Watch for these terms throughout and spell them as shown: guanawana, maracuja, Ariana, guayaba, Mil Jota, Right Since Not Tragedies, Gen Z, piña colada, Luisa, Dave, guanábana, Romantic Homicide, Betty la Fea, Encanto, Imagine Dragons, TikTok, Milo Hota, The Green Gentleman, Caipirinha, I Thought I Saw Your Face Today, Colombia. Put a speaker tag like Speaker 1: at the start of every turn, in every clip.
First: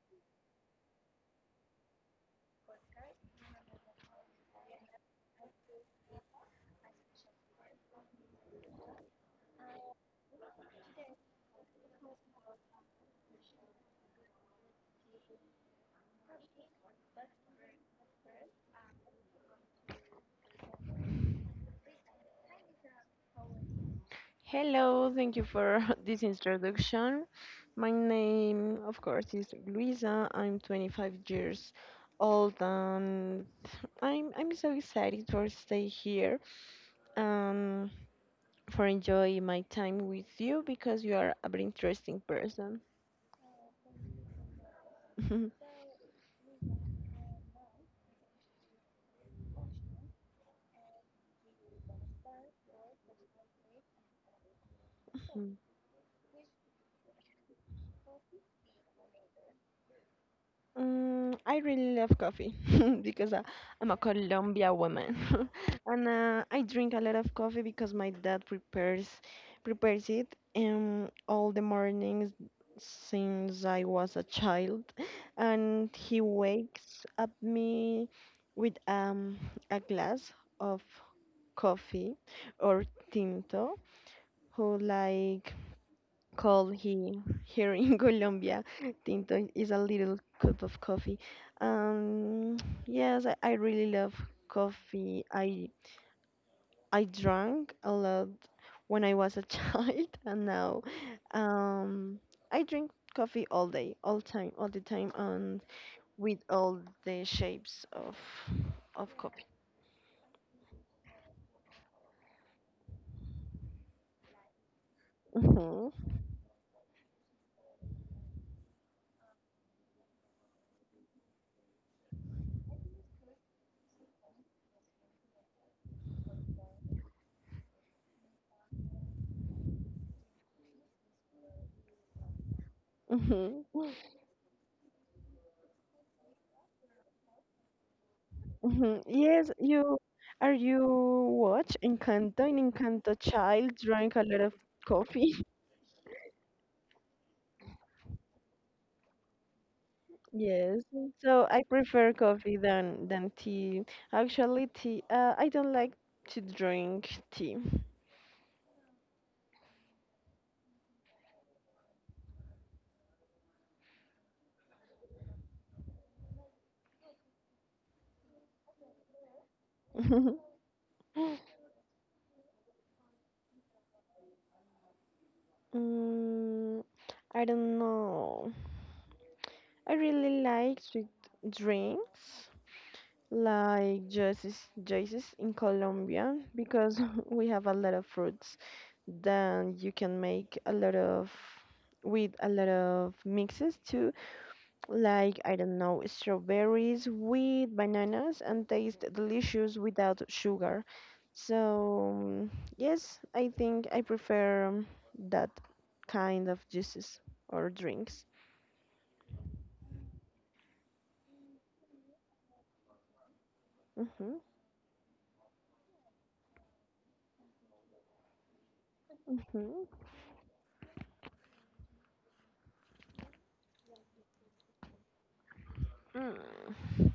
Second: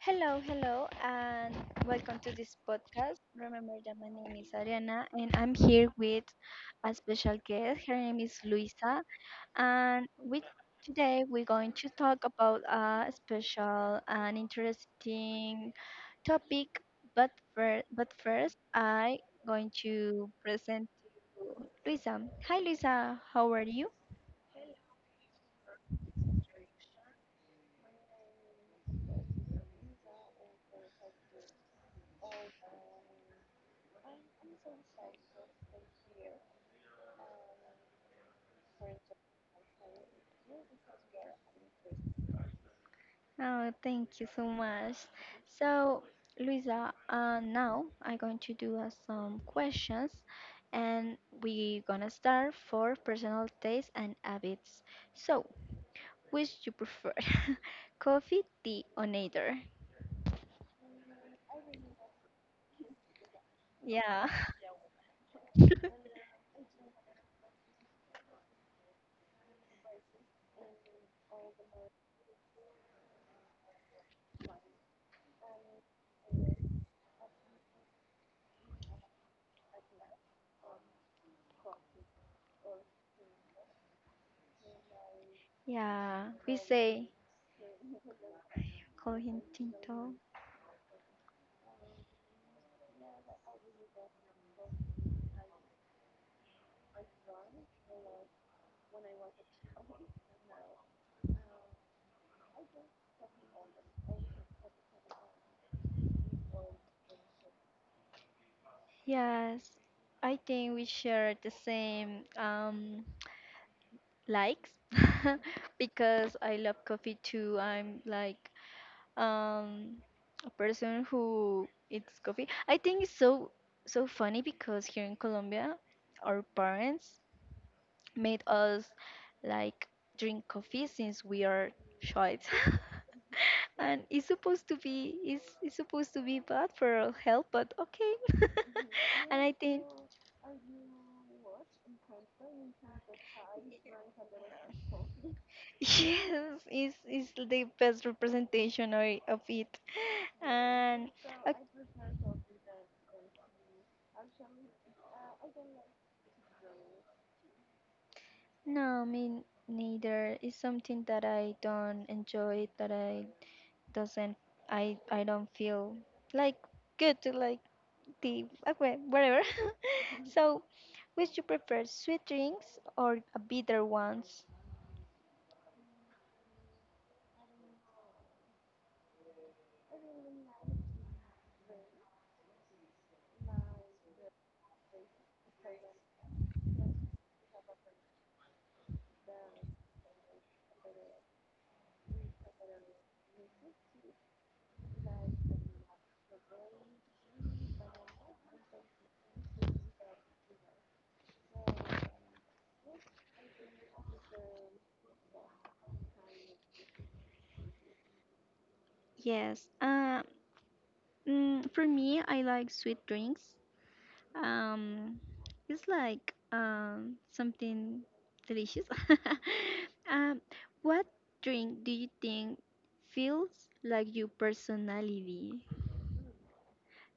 Speaker 1: Hello, hello, and welcome to this podcast. Remember that my name is Ariana, and I'm here with a special guest. Her name is Luisa, and with today we're going to talk about a special and interesting topic. But first, I going to present to Luisa. Hi, Luisa. How are you?
Speaker 2: Hello, thank you for this introduction. My name, of course, is Luisa. I'm 25 years old and I'm so excited for stay here and for enjoy my time with you because you are a very interesting person.
Speaker 1: Oh, thank you so much. So, Luisa, now I'm going to do some questions and we're gonna start for personal taste and habits. So, which you prefer? Coffee, tea, or neither?
Speaker 2: Mm, I really love coffee because I'm a
Speaker 1: Yeah.
Speaker 2: Colombia woman. And I drink a lot of coffee because my dad prepares it all the mornings since I was a child, and he wakes up me with a glass of coffee or tinto, who like
Speaker 1: Yeah, we
Speaker 2: cold
Speaker 1: say
Speaker 2: he, here in Colombia.
Speaker 1: him
Speaker 2: Tinto is a
Speaker 1: tinto.
Speaker 2: little cup of coffee. Um, yes, I really love coffee. I drank a lot when I was a child, and now um, I drink coffee all day, all time, all the time, and with all the shapes of coffee.
Speaker 1: Yes, I think we share the same likes
Speaker 2: hmm
Speaker 1: because I love coffee too. I'm like um a person who eats coffee. I think it's so so funny because here in Colombia our parents made us like drink coffee since we are child.
Speaker 2: hmm
Speaker 1: And it's supposed to be it's supposed to be bad for our health, but okay.
Speaker 2: Mhm.
Speaker 1: And
Speaker 2: Yes,
Speaker 1: I think
Speaker 2: you watch Encanto? In Encanto, child drank a lot of coffee.
Speaker 1: yes, it's the best representation of it.
Speaker 2: Yes,
Speaker 1: And
Speaker 2: so I prefer coffee than tea. Actually, tea. I don't like to drink tea.
Speaker 1: no, me neither. It's something that I don't enjoy, that I doesn't, I don't feel like good to like the okay, whatever. So, which you prefer, sweet drinks or a bitter ones?
Speaker 2: Mm, I don't know. I really like sweet drinks, like juices, juices in Colombia because we have a lot of fruits. Then you can make a lot of with a lot of mixes too, like I don't know, strawberries with bananas and taste delicious without sugar. So yes, I think I prefer that kind of juices or drinks.
Speaker 1: Yes. For me, I like sweet drinks.
Speaker 2: Mhm,
Speaker 1: Um, it's like something delicious.
Speaker 2: mhm.
Speaker 1: um, what drink do you think feels like your personality?
Speaker 2: Mm.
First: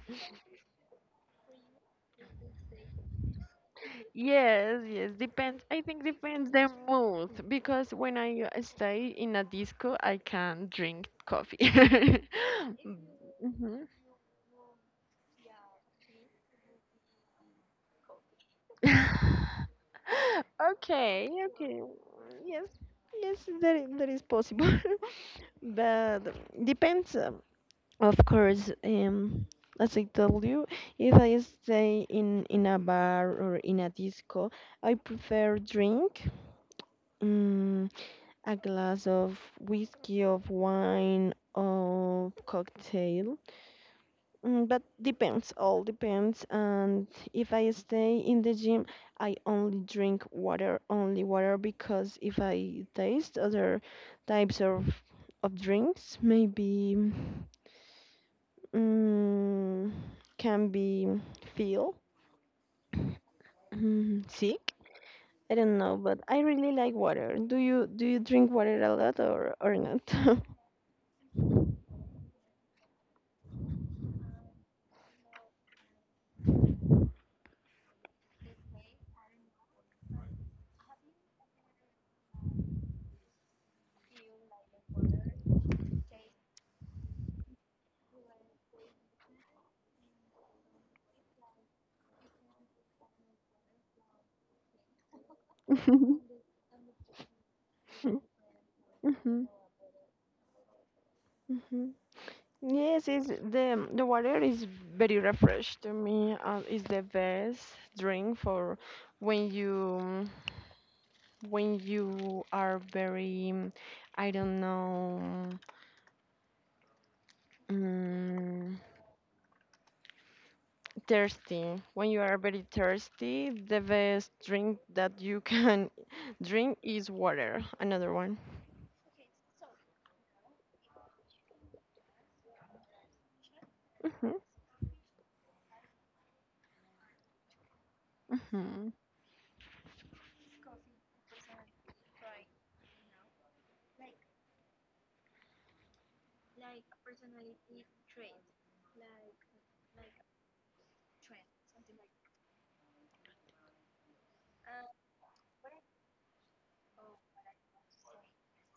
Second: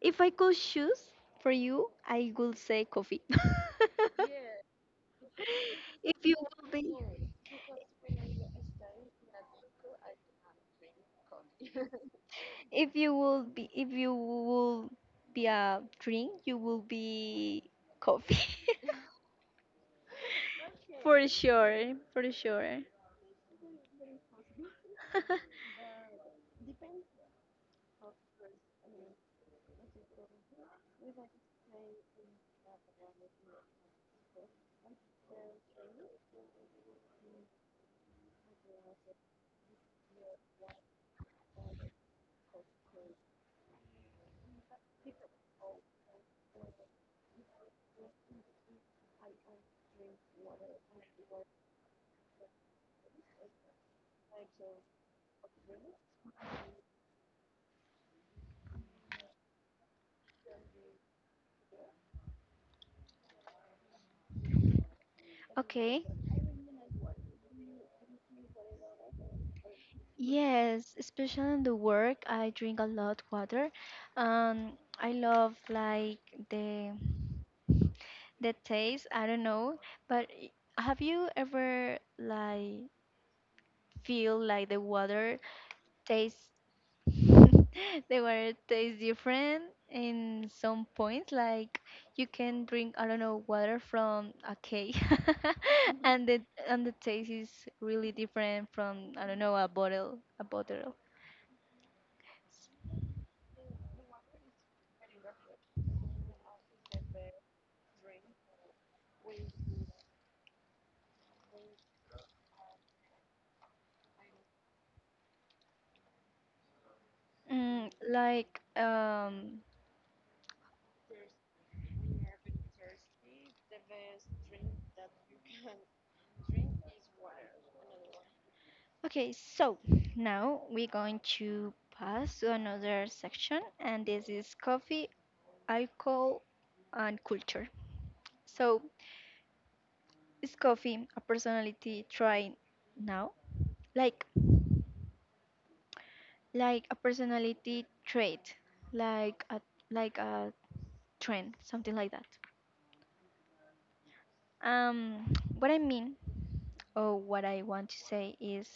Speaker 1: If I could choose for you, I would say coffee.
Speaker 2: Yes, yes, depends. I think
Speaker 1: If you
Speaker 2: depends the
Speaker 1: will be,
Speaker 2: mood because when I stay in a disco, I can drink coffee.
Speaker 1: if you will be,
Speaker 2: Mhm.
Speaker 1: if you will be a drink, you will be coffee. For
Speaker 2: Okay, okay.
Speaker 1: sure, for
Speaker 2: Yes,
Speaker 1: sure.
Speaker 2: yes, that is possible. But depends, of course. As I told you, if I stay in a bar or in a disco, I prefer drink, mm, a glass of whiskey, of wine, of cocktail. Mm, but depends, all depends. And if I stay in the gym, I only drink water, only water, because if I taste other types of drinks, maybe mm, can be feel sick. I don't know,
Speaker 1: Okay.
Speaker 2: but I really like water. Do you drink water a lot or not?
Speaker 1: Yes, especially in the work, I drink a lot water. I love like the the taste. I don't know, but have you ever like feel like the water tastes the water tastes different in some points? Like you can drink, I don't know, water from a cake, and the and the taste is really different from, I don't know, a bottle.
Speaker 2: Mhm. Yes, it's the water is very refreshed to me. It's the best drink for when you when you are very I don't know
Speaker 1: Mm, like,
Speaker 2: um,
Speaker 1: um,
Speaker 2: thirsty. When you are very thirsty, the best drink that you can drink is water. Another one.
Speaker 1: okay, so now we're going to pass to another section, and this
Speaker 2: Mhm.
Speaker 1: is coffee, alcohol, and culture. So,
Speaker 2: Mhm.
Speaker 1: is coffee a personality trait now? Like, like a personality trait, like a like a trend, something like that. Um, what I mean or what I want to say is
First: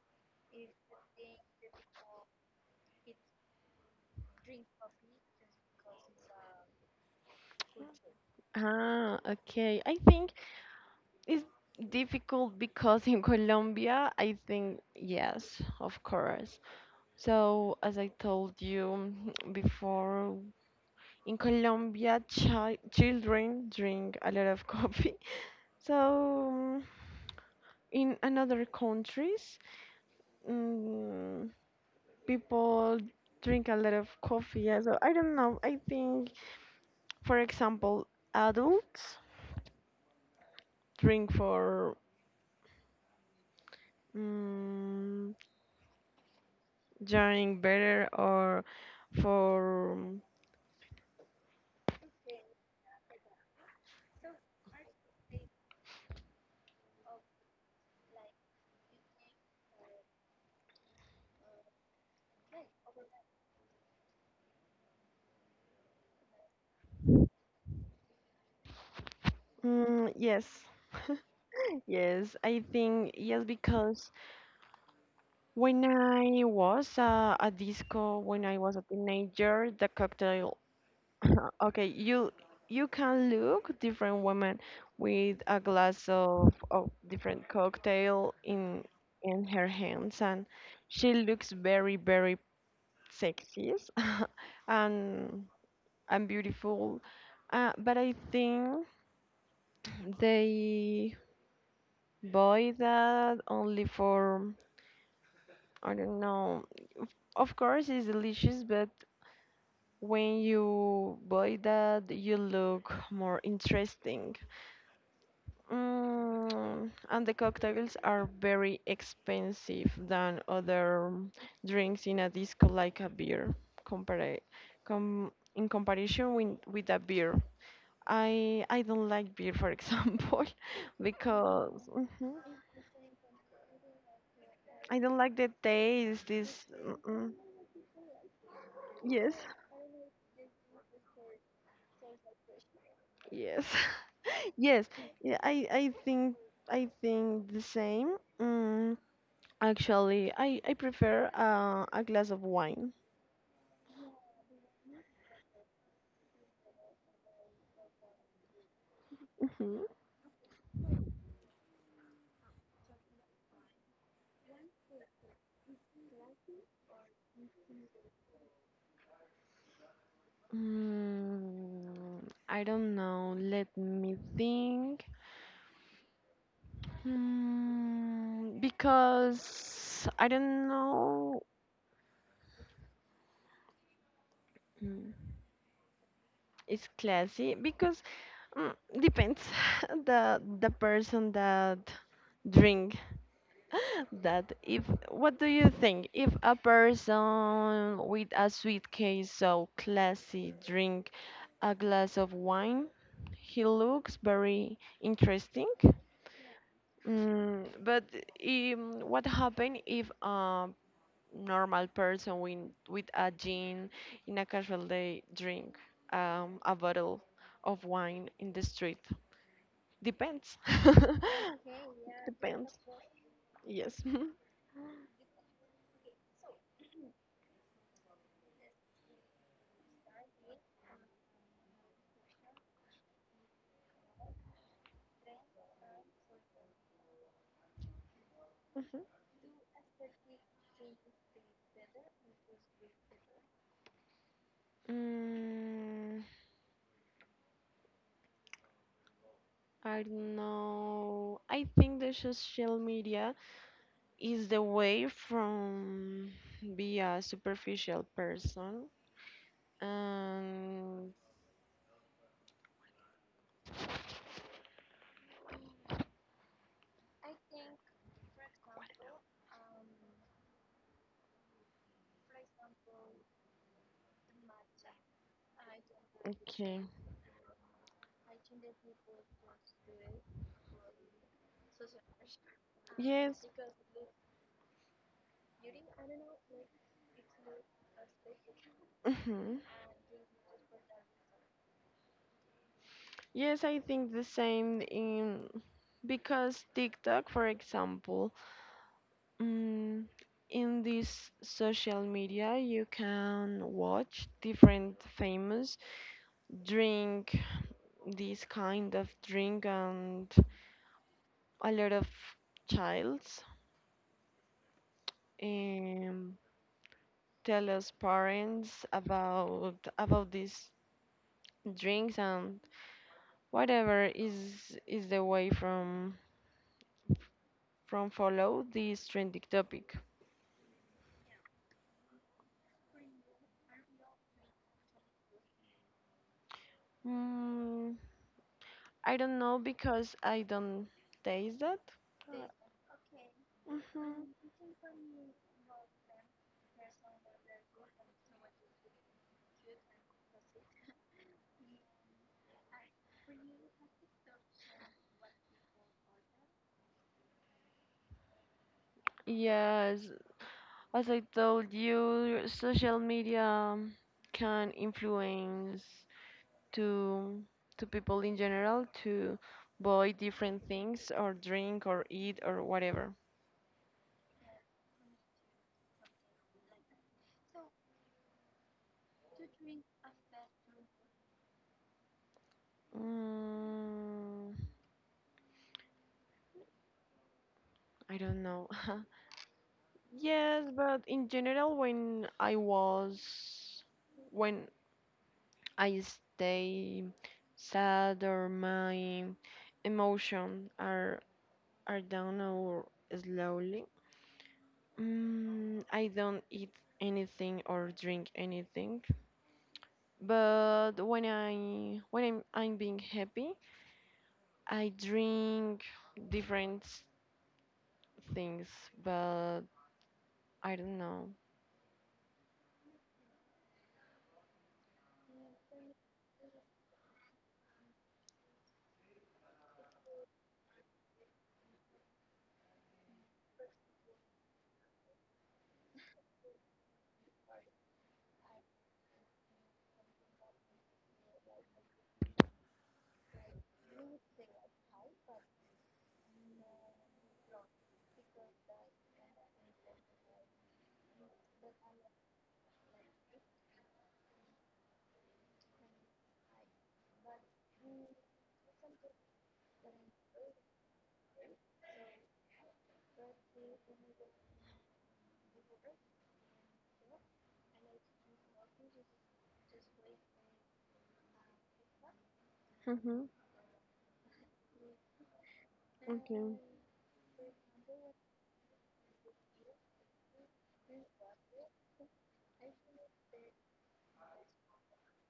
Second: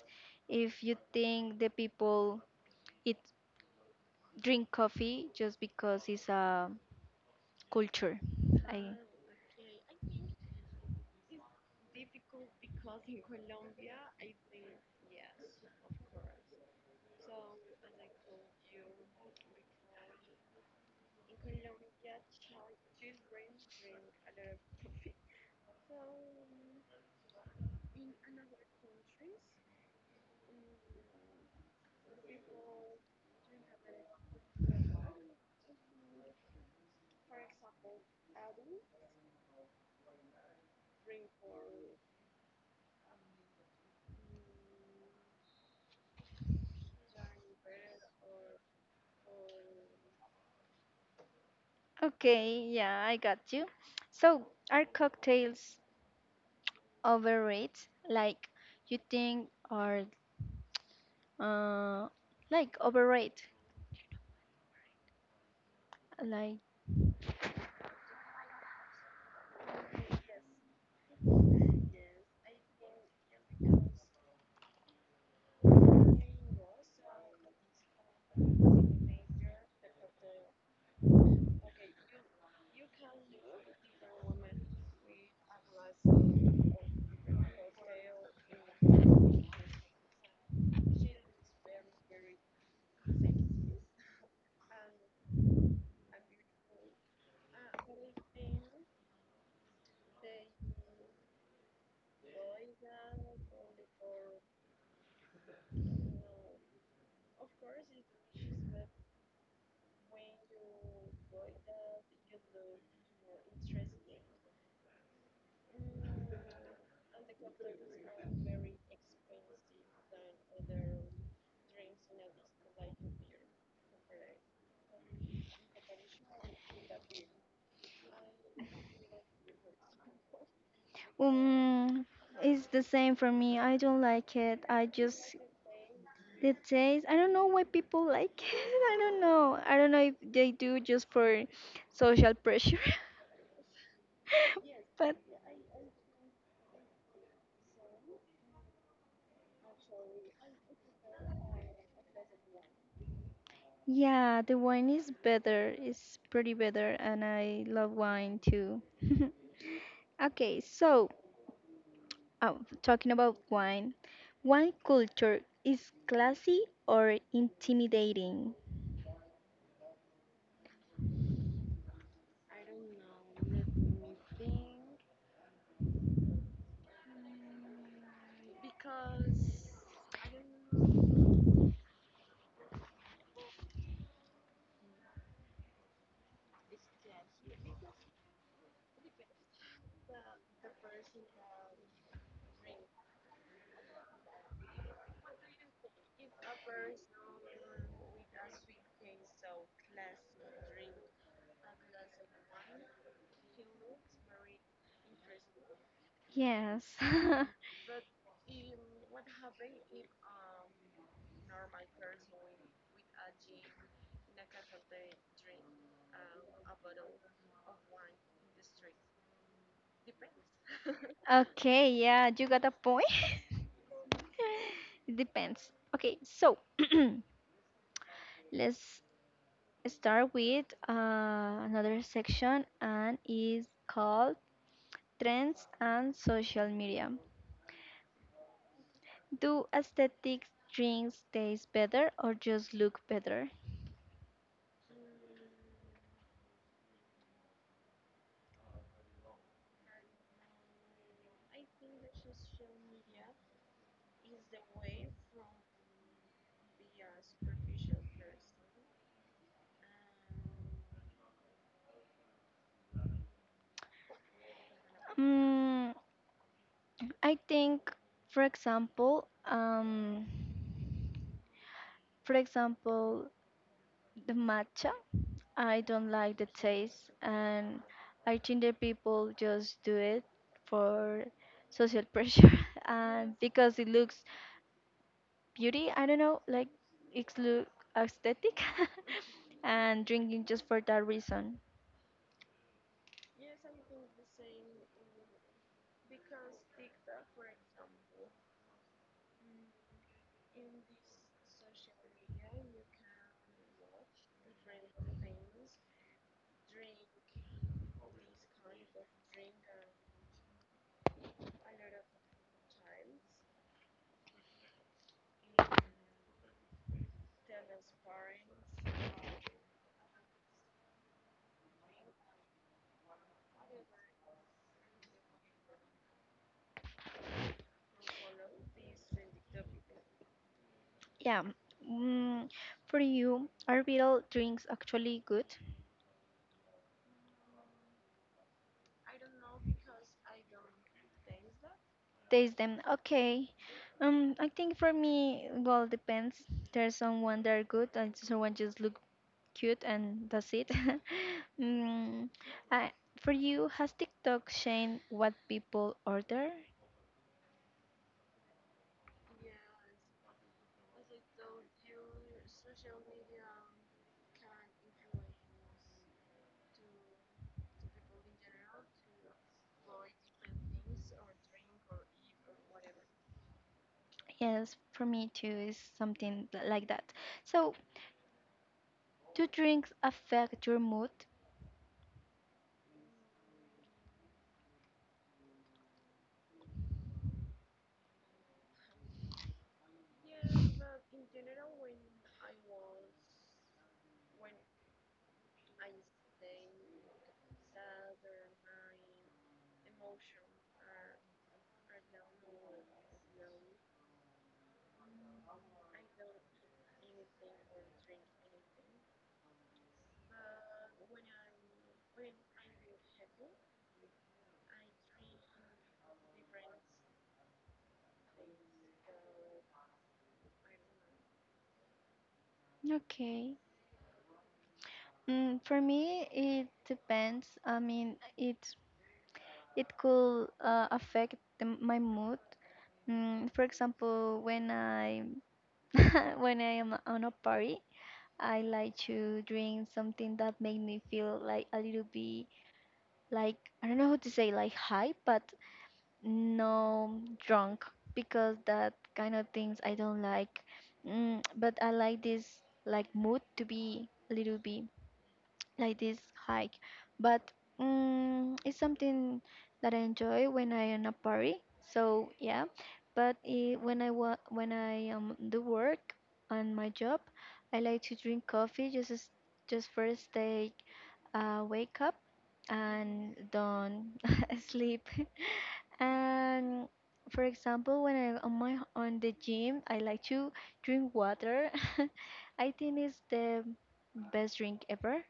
Speaker 1: if you think the people eat drink coffee just because it's a culture. I
Speaker 2: Ah, okay. I think it's difficult because in Colombia, I think, yes, of course. So, as I told you before, in Colombia, children drink a lot of coffee. So, mm, in another countries, mm, people drink a lot of coffee. Yeah, so I don't know. I think, for example, adults drink for, Mm, drawing better or for.
Speaker 1: Okay, yeah, I got you. So, are cocktails overrated? Like, you think are uh like overrated? Like,
Speaker 2: Yes, yes, I think yes because when I was a disco, when I was a teenager, the cocktail okay, you can look different women with a glass of different cocktail in her hands, and she looks very very sexy and beautiful. But I think they buy that only for, I don't know. Of course, it's delicious, but when you buy that, you look more interesting. Mm, and the cocktails are very expensive than other drinks in a disco, like a beer, compare, com, in comparison with a beer. I don't like beer, for example, because.
Speaker 1: um,
Speaker 2: Mhm.
Speaker 1: it's the same for me. I don't like it. I
Speaker 2: I don't
Speaker 1: just
Speaker 2: like the taste.
Speaker 1: the
Speaker 2: This,
Speaker 1: taste. I don't
Speaker 2: mm-mm.
Speaker 1: know why people like it. I don't
Speaker 2: Yes,
Speaker 1: know. I don't know if they do just for social pressure.
Speaker 2: yes, yes.
Speaker 1: But
Speaker 2: Yeah, I think, I think the same. Mm, actually, I prefer a glass of wine.
Speaker 1: yeah, the wine is better. It's pretty better, and I love wine too.
Speaker 2: Mhm.
Speaker 1: Okay, so oh, talking about wine, wine culture is classy or intimidating?
Speaker 2: Mm, I don't know. Let me think. Mm, because I don't know. Mm, it's classy because depends the person that drink that. If what do you think if a person with a suitcase so classy drink a glass of wine, he looks very interesting.
Speaker 1: Yes.
Speaker 2: Mm, but what happen if a normal person with a gin in a casual day drink a bottle of wine in the street? Depends.
Speaker 1: Okay, yeah, you got a
Speaker 2: Depends,
Speaker 1: point.
Speaker 2: yes.
Speaker 1: It depends. Okay, so let's start with another section and is called trends and social media.
Speaker 2: Mhm.
Speaker 1: Do aesthetic drinks taste better or just look better?
Speaker 2: Mm, I don't know. I think the social media is the way from be a superficial person. And
Speaker 1: Mm, I think, for example, for example, the matcha. I don't like the
Speaker 2: okay.
Speaker 1: taste, and I think that people just do it for social pressure and
Speaker 2: Yes.
Speaker 1: because it looks beauty. I don't know, like it's look aesthetic,
Speaker 2: Mhm.
Speaker 1: and drinking just for that reason.
Speaker 2: Yes, I think the same in because TikTok, for example, mm, in this social media you can watch different famous drink this kind of drink, and a lot of childs um, tell us parents about these drinks, and whatever is the way from follow this trending topic.
Speaker 1: Yeah. Mm, for you, are beer drinks actually good?
Speaker 2: Mm, I don't know because I don't taste that. Uh,
Speaker 1: Taste them okay. I think
Speaker 2: mhm.
Speaker 1: for me, well, depends. There's someone that are good, and someone just look cute, and that's it. mm, I, for you, has TikTok changed what people order?
Speaker 2: Yes, as I told you, social media can influence to people in general to buy different things or drink or eat or whatever.
Speaker 1: Yes, for me too, is something like that. So, do drinks affect your mood?
Speaker 2: Mm, I don't know. Yes, but in general, when I was, when I stay sad or my emotion are down or slowly, I don't eat anything or drink anything. But when I when I'm being happy, I drink different things, but I don't know.
Speaker 1: Okay. For me, it depends. I mean, it could affect the, my mood. Mm, for example, when I when I am on a party, I like to drink something that make me feel like a little bit like, I don't know how to say, like high, but no drunk, because that kind of things I don't like. Mm, but I like this like mood to be a little bit like this hike, but mm it's something that I enjoy when I am a party, so yeah. But when I do work on my job, I like to drink coffee just as, just first day wake up
Speaker 2: Mhm.
Speaker 1: and don't sleep.
Speaker 2: Okay.
Speaker 1: And for example, when I on my on the gym, I like to drink water. I think it's the best drink ever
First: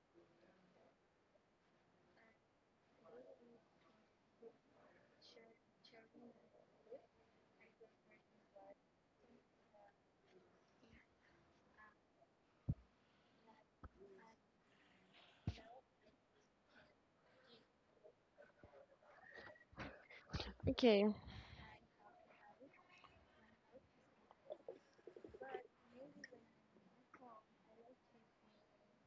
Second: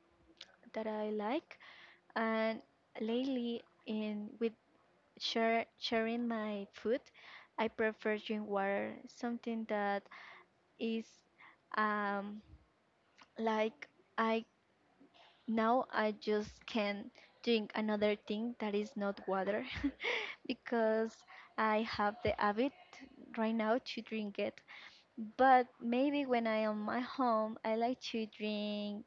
Speaker 1: that I like. And lately, in with share, sharing my food, I prefer drink water, something that is um, like I now I just can drink another thing that is not water
Speaker 2: Okay.
Speaker 1: because I have the habit right now to drink it. But maybe when I am at home, I like to drink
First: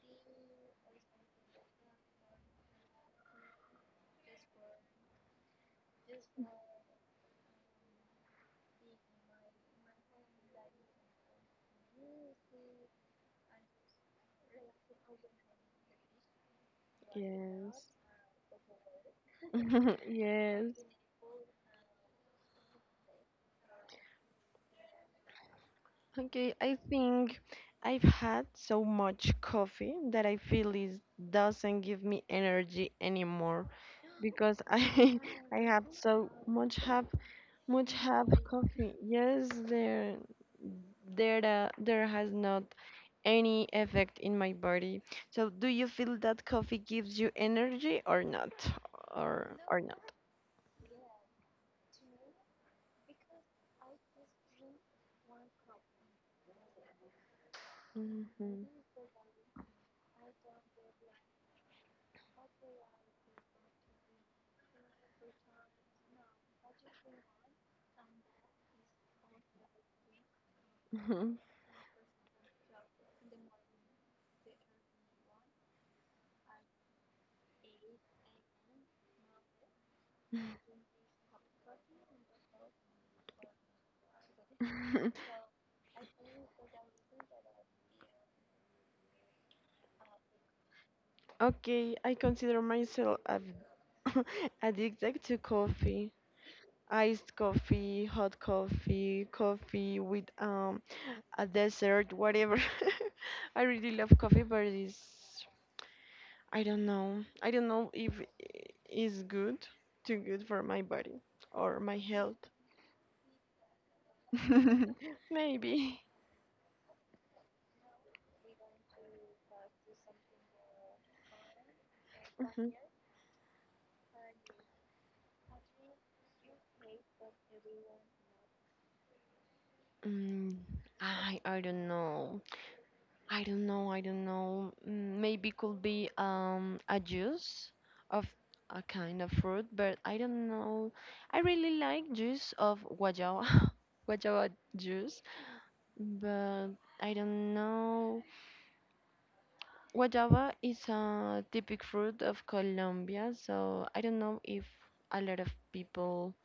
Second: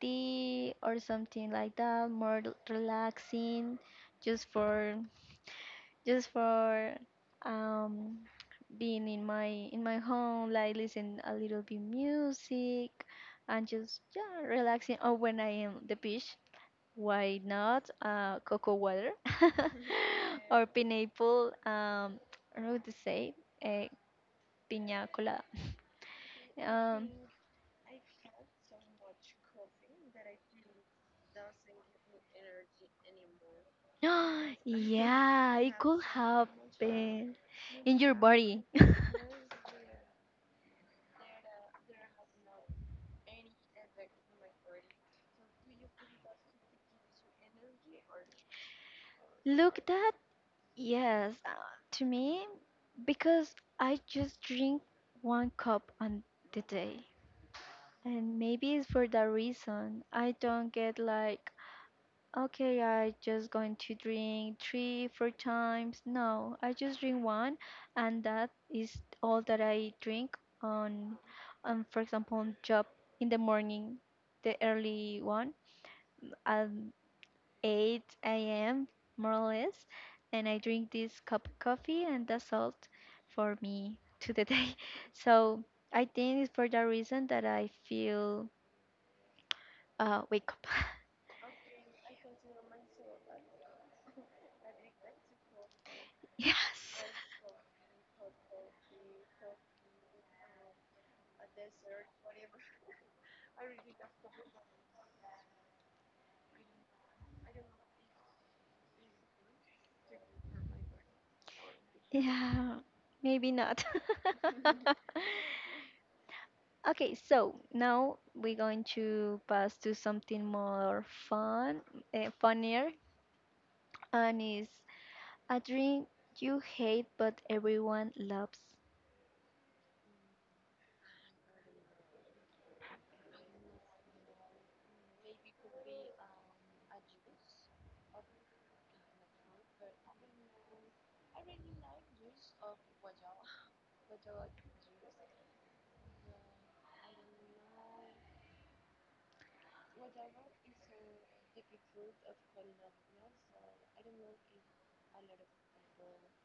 Speaker 1: tea or something like that, more relaxing, just for just for um, being in my home, like listen a little bit music and just yeah relaxing. Or when I am the beach, why not
Speaker 2: Yes.
Speaker 1: cocoa water or
Speaker 2: Yes.
Speaker 1: pineapple? I don't know what to say, uh, piña colada.
Speaker 2: Okay, I
Speaker 1: Um,
Speaker 2: think I've had so much coffee that I feel it doesn't give me energy anymore because I
Speaker 1: yeah,
Speaker 2: I
Speaker 1: it
Speaker 2: have
Speaker 1: could
Speaker 2: so much ha
Speaker 1: happen
Speaker 2: much
Speaker 1: in your
Speaker 2: have
Speaker 1: body.
Speaker 2: coffee. Yes, there there has not any effect in my body. So do you feel that coffee gives you energy or not? Or
Speaker 1: Look
Speaker 2: not?
Speaker 1: that, yes, to me, because I just drink one cup on the day. And
Speaker 2: Hmm.
Speaker 1: maybe it's for that reason I don't get like okay, I just going to drink three, four times. No, I just drink one, and that is all that I drink on, on for example, on job in the morning, the early one, at 8 a.m. more or less, and I drink this cup of coffee, and that's all for me to the day. So I think it's for that reason that I feel wake up.
Speaker 2: Okay, I consider myself a addicted to coffee.
Speaker 1: Yes.
Speaker 2: Iced coffee, hot coffee, coffee with a dessert, whatever. I really love coffee, but it's I don't know. I don't know if it's good, too good for my body or my health.
Speaker 1: Yeah, maybe not.
Speaker 2: Maybe.
Speaker 1: Okay, so now we're going to pass to something more fun,
Speaker 2: Mhm.
Speaker 1: funnier, and is a drink you hate but everyone loves,
Speaker 2: Mm, I don't know. I don't know. I don't know. Mm, maybe could be a juice of a kind of fruit, but I don't know. I really like juice of guayaba, guayaba juice, but I don't know. Guayaba is a typic fruit of Colombia, so I don't know if a lot of people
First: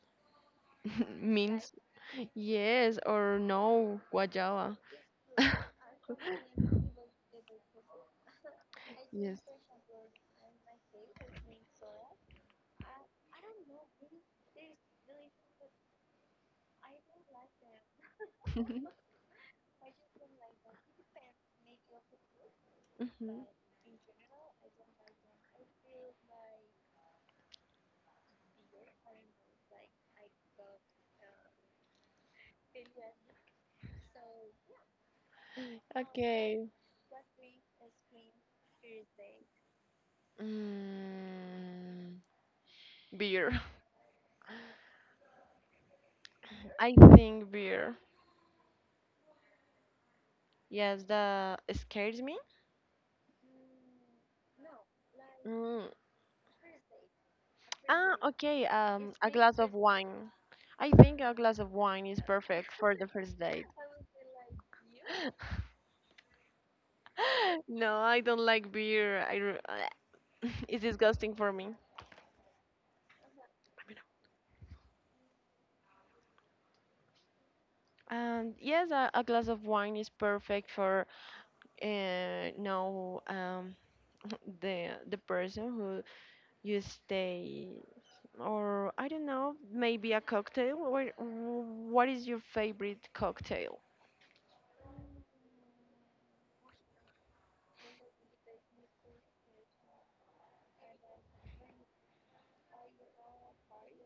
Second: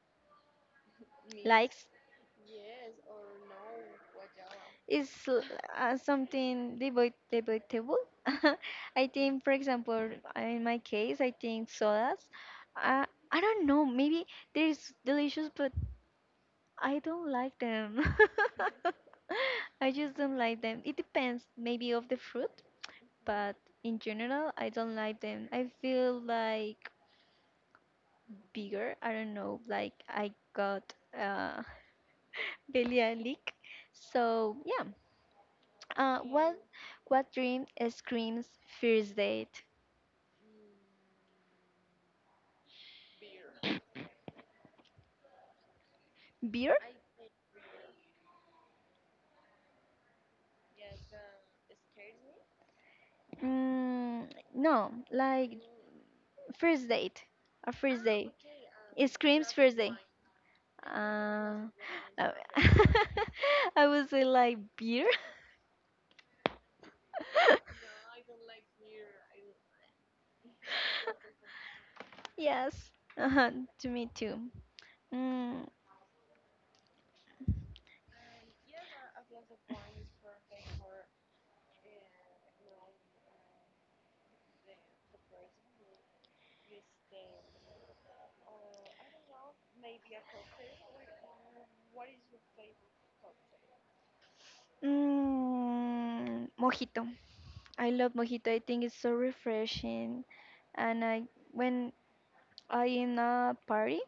Speaker 2: means
Speaker 1: likes.
Speaker 2: yes or no guayaba.
Speaker 1: Is l- uh, something debate debatable. I
Speaker 2: Yes.
Speaker 1: think, for example, in my case, I think sodas. Uh, I don't know. Maybe there's delicious, but I don't like them. I just don't like them. It depends maybe of the fruit,
Speaker 2: Mhm.
Speaker 1: but in general, I don't like them. I feel like bigger. I don't know. Like I got uh, leak. So yeah. Uh, what
Speaker 2: Okay.
Speaker 1: what dream screams first date?
Speaker 2: Mm, beer.
Speaker 1: Beer?
Speaker 2: I think beer. Yes, that scares me.
Speaker 1: Mm, no, like
Speaker 2: Mm,
Speaker 1: first date. A first
Speaker 2: ah,
Speaker 1: date.
Speaker 2: okay.
Speaker 1: It
Speaker 2: A
Speaker 1: screams
Speaker 2: glass of
Speaker 1: first date.
Speaker 2: wine. I think a glass
Speaker 1: Uh,
Speaker 2: of wine is
Speaker 1: uh,
Speaker 2: perfect for the first date.
Speaker 1: I would say like beer.
Speaker 2: No, I don't like beer. I, re- it's disgusting for me.
Speaker 1: Yes. Uh-huh. To me too. Mm,
Speaker 2: Yes, a glass of wine is perfect for no the person who you stay, or I don't know, maybe a cocktail. What is your favorite cocktail?
Speaker 1: mojito. I love mojito. I think it's so refreshing. And I when I in a party,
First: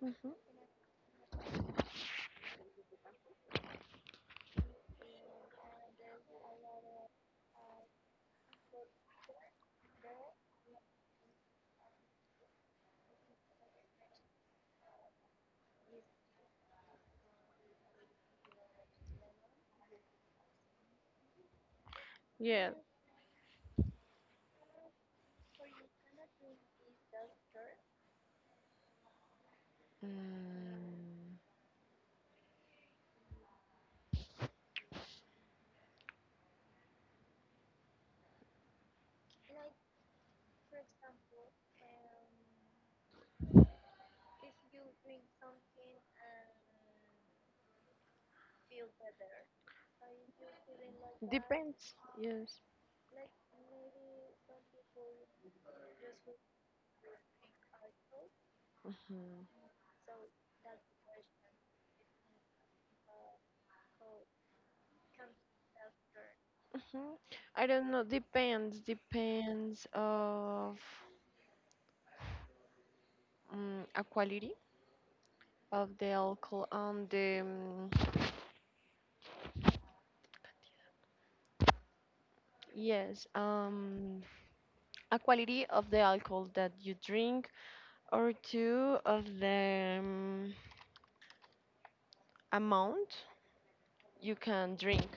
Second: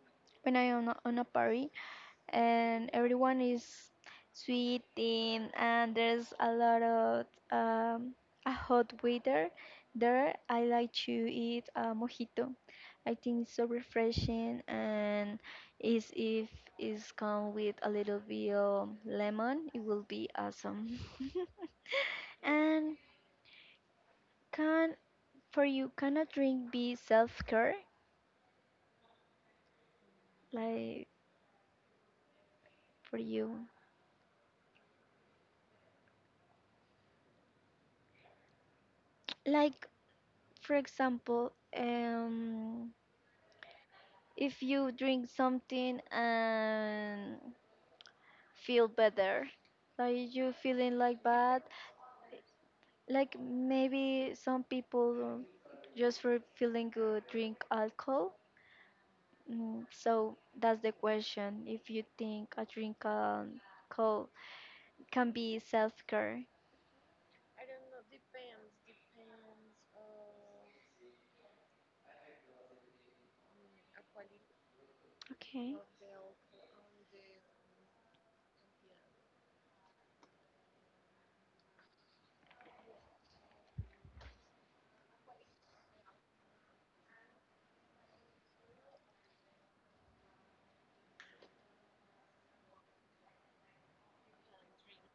Speaker 2: Hmm.
Speaker 1: when I on a party, and everyone is sweating and there's a lot of um, a hot weather, there I like to eat a mojito. I think it's so refreshing and is if it's come with a little bit of lemon it will be awesome.
Speaker 2: Yeah.
Speaker 1: And can, for you can a drink be self-care, like
Speaker 2: Mm.
Speaker 1: for you, like for example if you drink something and feel better, like you feeling like bad,
Speaker 2: Depends. Yes.
Speaker 1: like maybe some people just for feeling good drink alcohol.
Speaker 2: Hmm.
Speaker 1: Mm, so that's the question, if you think a drink alcohol can be self-care.
Speaker 2: Hmm. I don't know. Depends. Depends of a quality
Speaker 1: Okay.
Speaker 2: of the alcohol and the yes um, a quality of the alcohol that you drink, or two of the amount you can drink.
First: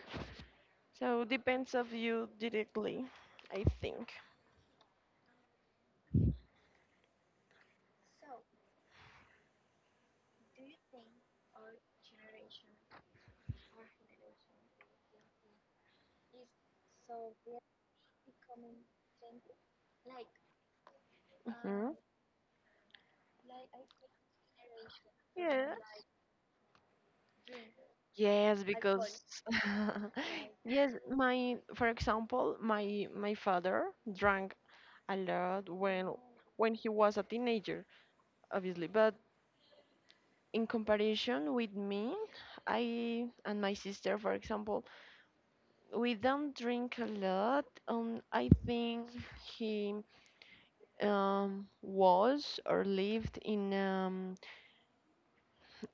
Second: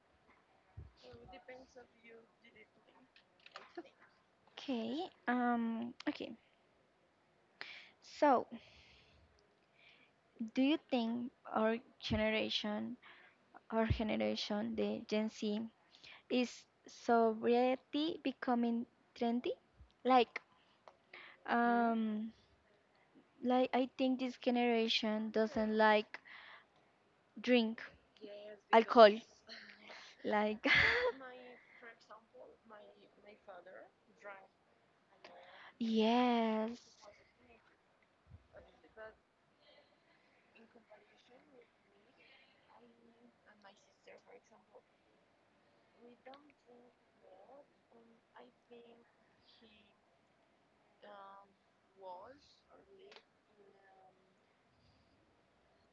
Speaker 2: So depends of you directly, I think.
Speaker 1: okay um okay so do you think our generation, the gen z, is sobriety becoming trendy? Like,
Speaker 2: Hmm.
Speaker 1: um, like I think this generation
Speaker 2: Yeah.
Speaker 1: doesn't like drink
Speaker 2: Yes, I
Speaker 1: alcohol.
Speaker 2: because
Speaker 1: Like,
Speaker 2: yes, my for example, my father drank a lot when
Speaker 1: yes.
Speaker 2: he was a teenager, obviously, but in comparison with me, I and my sister, for example, we don't drink a lot. I think he was or lived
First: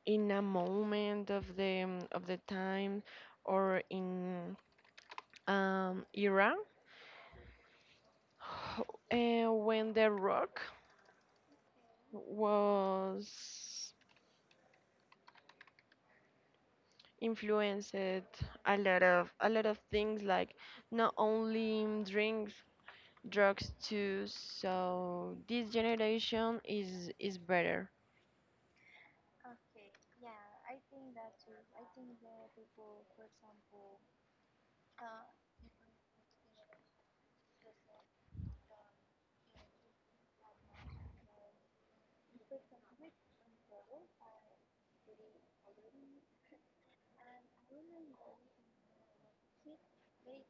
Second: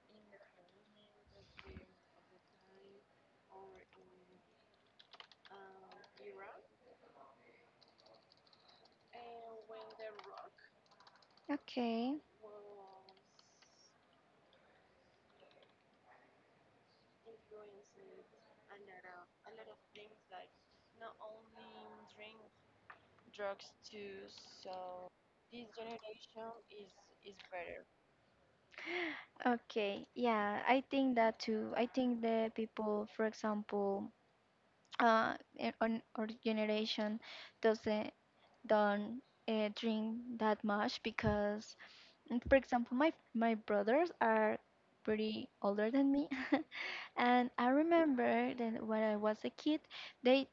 Speaker 2: in a moment of the time or in era. And when the rock
Speaker 1: Okay.
Speaker 2: was influenced a lot of things like not only drinks, drugs too, so this generation is better.
Speaker 1: Okay. Yeah, I think that too. I think the people, for example, on our generation doesn't don't drink that much because, for example, my brothers are pretty older than me, and I remember that when I was a kid, they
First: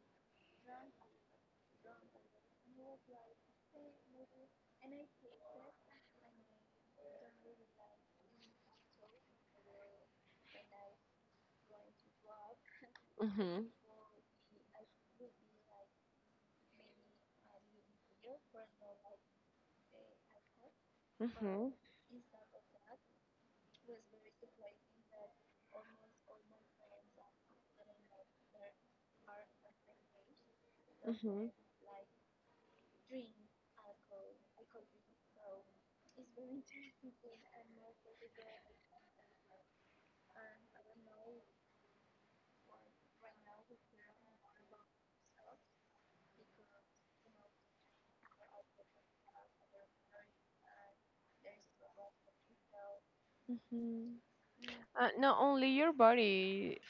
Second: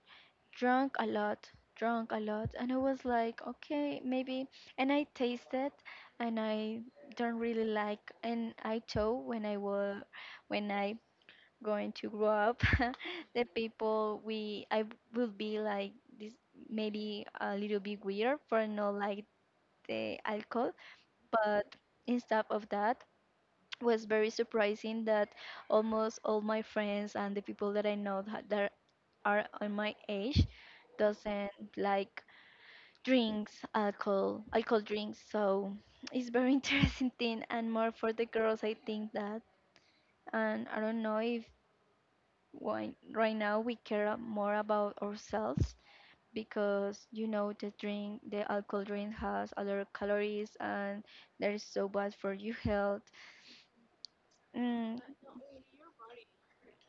Speaker 1: drank a lot, drank a lot, and I was like, okay, maybe, and I tasted, and I don't really like, and I told when I was when I going to grow up, the
Speaker 2: Mhm.
Speaker 1: people we I will be like this maybe a little bit weird for not like the alcohol,
Speaker 2: Mhm.
Speaker 1: but instead of that was very surprising that almost all my friends and the people that I know that that are on my age
Speaker 2: Mhm.
Speaker 1: doesn't like drinks, alcohol drinks. So it's very interesting thing and more for the girls I think that, and I don't know if why, right now we care more about ourselves because you know the drink, the alcohol drink has a lot of calories and that is so bad for your health.
Speaker 2: Mhm.
Speaker 1: Mm,
Speaker 2: Uh, not only your body,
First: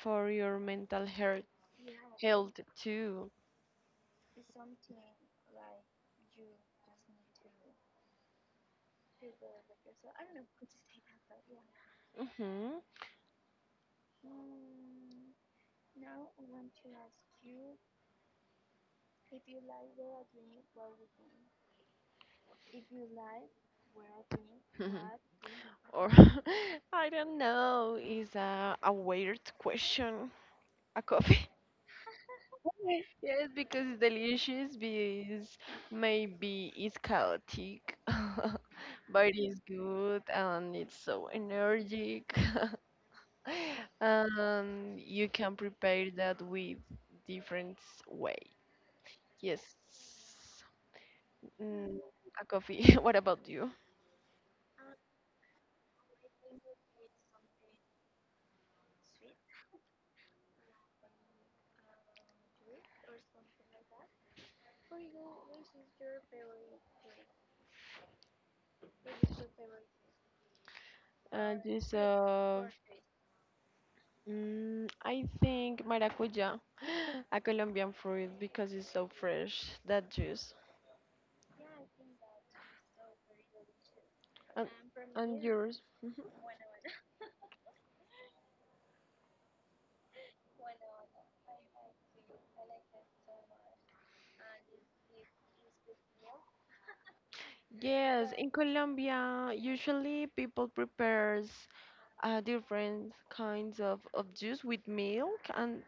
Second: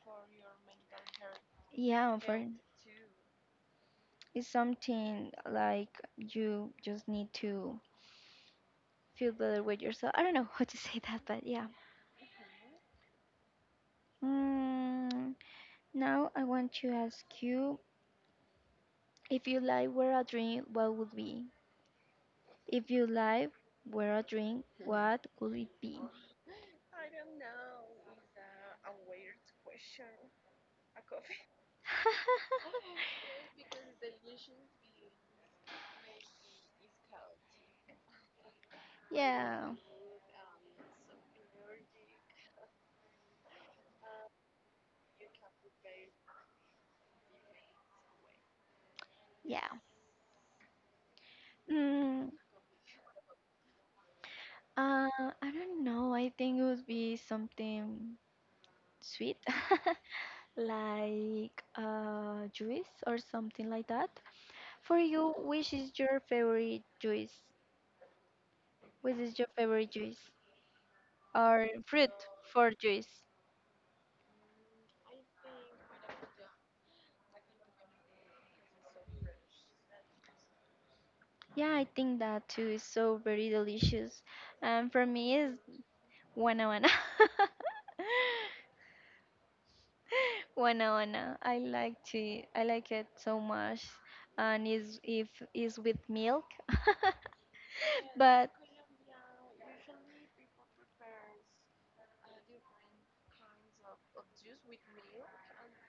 Speaker 2: for your mental health,
Speaker 1: yeah, for
Speaker 2: health too.
Speaker 1: it's something like you just need to feel better with yourself. I don't know how to say that, but yeah.
Speaker 2: Mhm.
Speaker 1: Mm, now I want to ask you if you like were a dream, what would be? If your life were a drink, what would it be?
Speaker 2: Or I don't know, is a weird question. A coffee. Okay. Yes, because it's delicious, because maybe it's chaotic, but it's
Speaker 1: Yeah,
Speaker 2: good and it's so energetic. And you can prepare that with different way.
Speaker 1: yeah.
Speaker 2: Yes. Mm,
Speaker 1: Mm,
Speaker 2: a coffee. What about you?
Speaker 1: I don't know. I think it would be something sweet, like juice or something like that. For you, which is your favorite juice? Which is your favorite juice or
Speaker 2: Juice
Speaker 1: fruit
Speaker 2: of,
Speaker 1: for juice?
Speaker 2: I think maracuja, a Colombian fruit because it's so fresh, that juice.
Speaker 1: Yeah, I think that too is so very delicious.
Speaker 2: And,
Speaker 1: And for me,
Speaker 2: and
Speaker 1: is
Speaker 2: yours? Mhm.
Speaker 1: guanábana. Wanna I like to. I like it so much, and is if is with milk.
Speaker 2: Yes, in
Speaker 1: But
Speaker 2: Colombia, usually people prepares different kinds of juice with milk, and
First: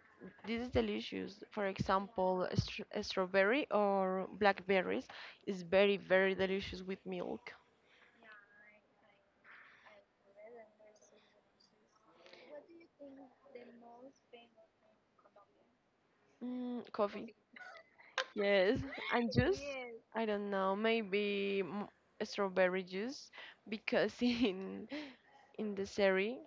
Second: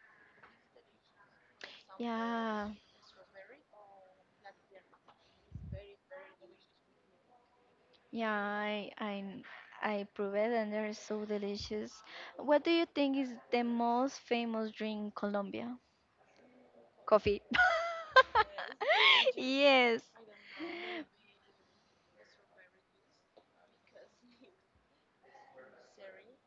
Speaker 2: this is delicious. For example,
Speaker 1: yeah,
Speaker 2: strawberry or blackberries is very, very delicious with milk.
Speaker 1: yeah. I prove it, and they're so delicious. What do you think is the most famous drink in Colombia?
Speaker 2: Mm, coffee.
Speaker 1: Coffee.
Speaker 2: Yes, and juice.
Speaker 1: Yes.
Speaker 2: I don't know, maybe strawberry juice because in the series,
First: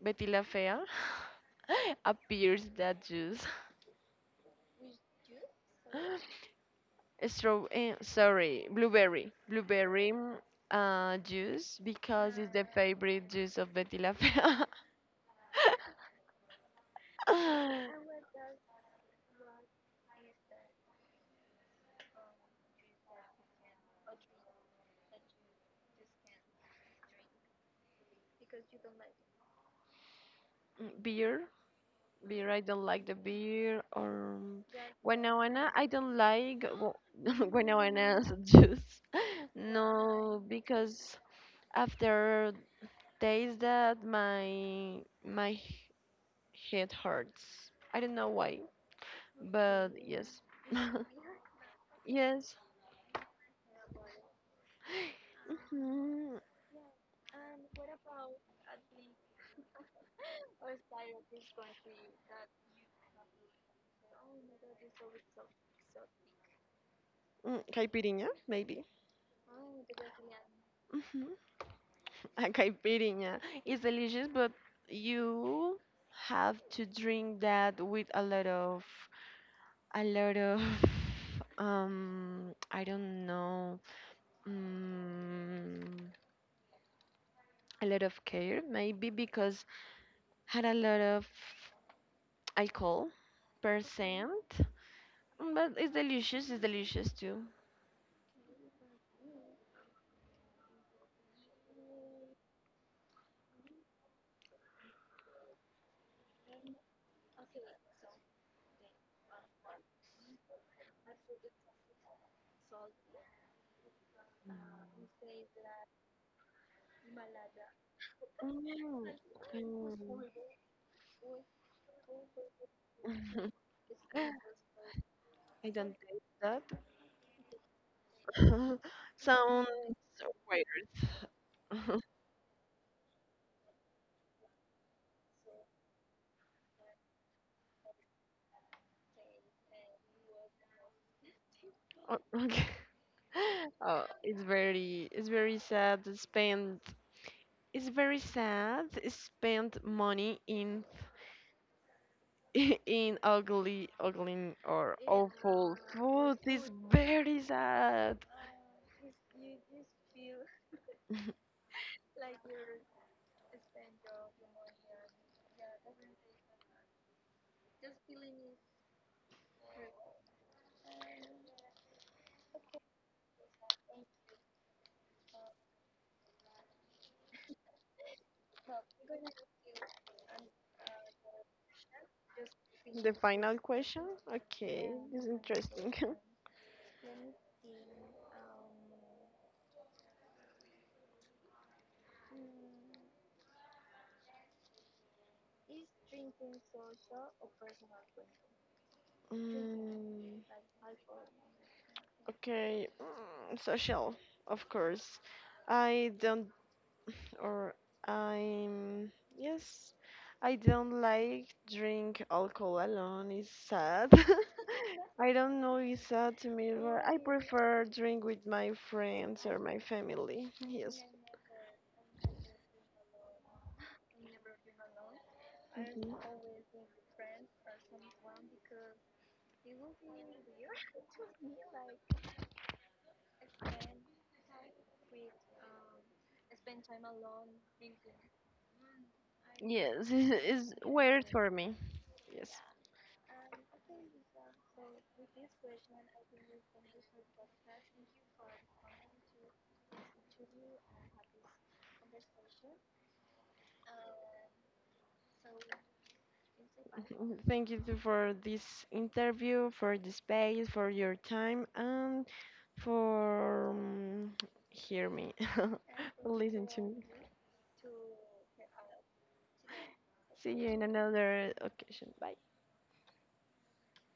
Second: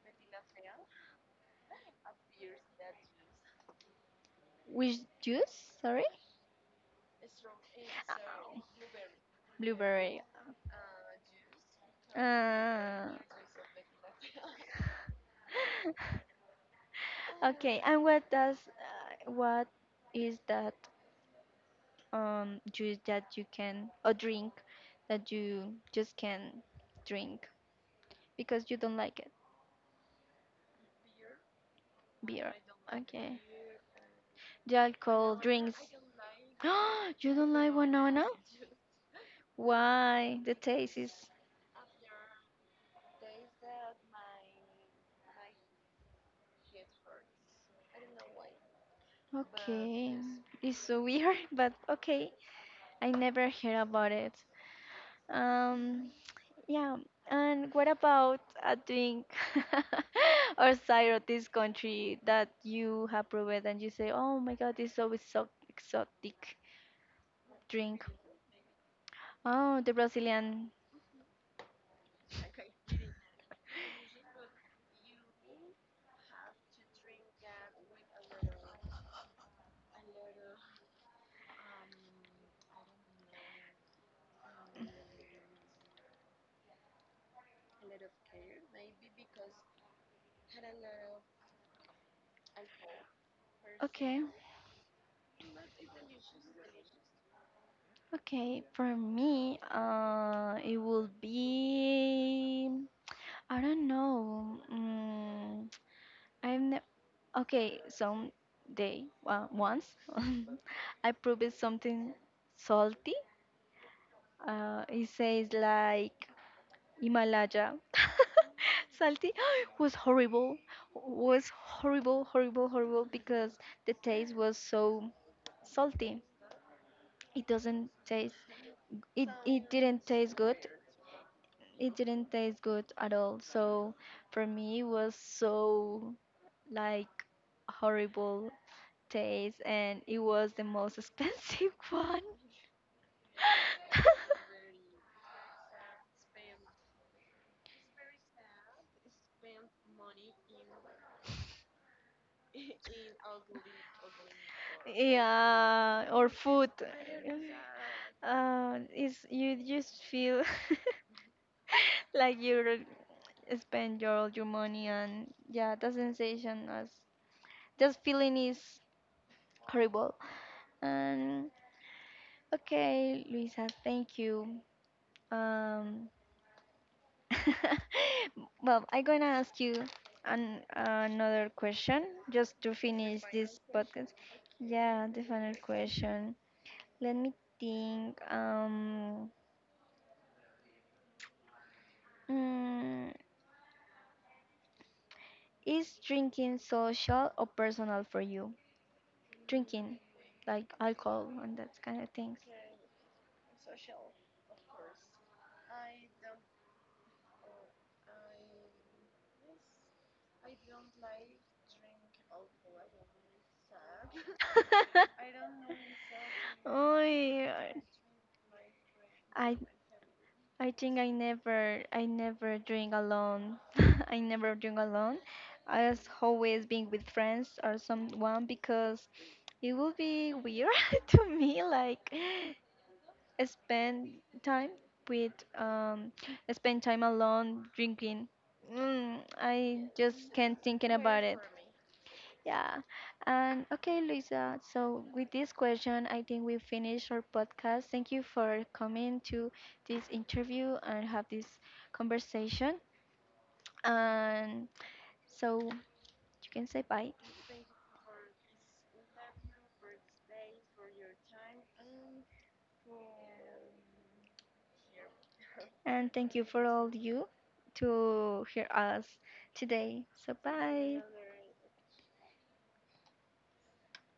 Speaker 2: Betty la Fea appears that juice.
Speaker 1: Which juice? Sorry,
Speaker 2: Straw, eh, sorry, blueberry, blueberry
Speaker 1: blueberry.
Speaker 2: juice because it's the
Speaker 1: Uh,
Speaker 2: favorite juice of Betty la Fea.
Speaker 1: okay, and what does what is that juice that you can or drink that you just can drink because you don't like it?
Speaker 2: Mm, beer, beer.
Speaker 1: Beer.
Speaker 2: I don't like the
Speaker 1: Okay.
Speaker 2: beer or
Speaker 1: The alcohol
Speaker 2: guanawana.
Speaker 1: drinks.
Speaker 2: I don't like
Speaker 1: You don't like
Speaker 2: guanawana
Speaker 1: banana?
Speaker 2: juice. No,
Speaker 1: Why? The taste
Speaker 2: because
Speaker 1: is
Speaker 2: after days that my my head hurts. I don't know why, but
Speaker 1: okay.
Speaker 2: yes.
Speaker 1: It's so weird, but okay.
Speaker 2: Yes.
Speaker 1: I never heard about it. Um,
Speaker 2: Mm-hmm.
Speaker 1: Yeah, and what about a drink or cider of this country that you have proven and you say, oh my God, this is so exotic
Speaker 2: Mm,
Speaker 1: drink.
Speaker 2: Caipirinha, maybe.
Speaker 1: Oh, the Brazilian.
Speaker 2: Mm-hmm. A caipirinha is delicious, but you have to drink that with a lot of, a lot of, I don't know, um, a lot of care, maybe because had a lot of alcohol
Speaker 1: Okay,
Speaker 2: percent. Mm, but it's delicious. It's delicious too.
Speaker 1: okay. For me, it will be. I don't know. I've ne- okay. Some day, once, I proved something salty. It says like Himalaya. Salty was
Speaker 2: Mm, mm.
Speaker 1: horrible, was horrible, because the taste was so
Speaker 2: I don't
Speaker 1: salty.
Speaker 2: taste that.
Speaker 1: It doesn't taste, it,
Speaker 2: Sounds
Speaker 1: it didn't taste good.
Speaker 2: weird.
Speaker 1: It didn't taste good at all. So for me, it was so like horrible taste and it was the most expensive
Speaker 2: Oh,
Speaker 1: one.
Speaker 2: okay. Oh, it's very sad to spend money in in ugly or awful
Speaker 1: Yeah, or
Speaker 2: food. It's
Speaker 1: food.
Speaker 2: very sad.
Speaker 1: Is you just feel like you're spend your all your money and yeah the sensation as just feeling is horrible. And okay, Luisa, thank you. um well, I'm gonna ask you another question just to
Speaker 2: The
Speaker 1: finish
Speaker 2: final
Speaker 1: this
Speaker 2: question?
Speaker 1: podcast.
Speaker 2: Okay,
Speaker 1: Yeah,
Speaker 2: this
Speaker 1: the
Speaker 2: is
Speaker 1: final
Speaker 2: interesting.
Speaker 1: question. Let me think. Mm, is drinking social or personal for you, drinking
Speaker 2: Mm,
Speaker 1: like alcohol and that kind of things?
Speaker 2: okay, mm, social, of course. I don't, or I'm, yes, I don't like drink alcohol alone. It's sad. I don't know, it's sad to me,
Speaker 1: Oh
Speaker 2: but I
Speaker 1: yeah,
Speaker 2: prefer drink with my friends
Speaker 1: I
Speaker 2: or my family.
Speaker 1: I think
Speaker 2: Yes.
Speaker 1: I never drink alone. I never drink alone. I was always being with friends or someone because it would be weird to me like spend time with um spend time alone drinking. I
Speaker 2: Yes,
Speaker 1: just can't
Speaker 2: it's
Speaker 1: thinking
Speaker 2: weird
Speaker 1: about it.
Speaker 2: for me. Yes.
Speaker 1: Yeah. And okay, Luisa. So with this question, I think we finish our podcast. Thank you for coming to this interview and have this conversation. And so you can say bye.
Speaker 2: Thank you for this interview, for the space, for your time, and for hear me,
Speaker 1: And thank you for
Speaker 2: listen to
Speaker 1: all
Speaker 2: me.
Speaker 1: you to hear us today. So
Speaker 2: See you in
Speaker 1: bye.
Speaker 2: another occasion. Bye.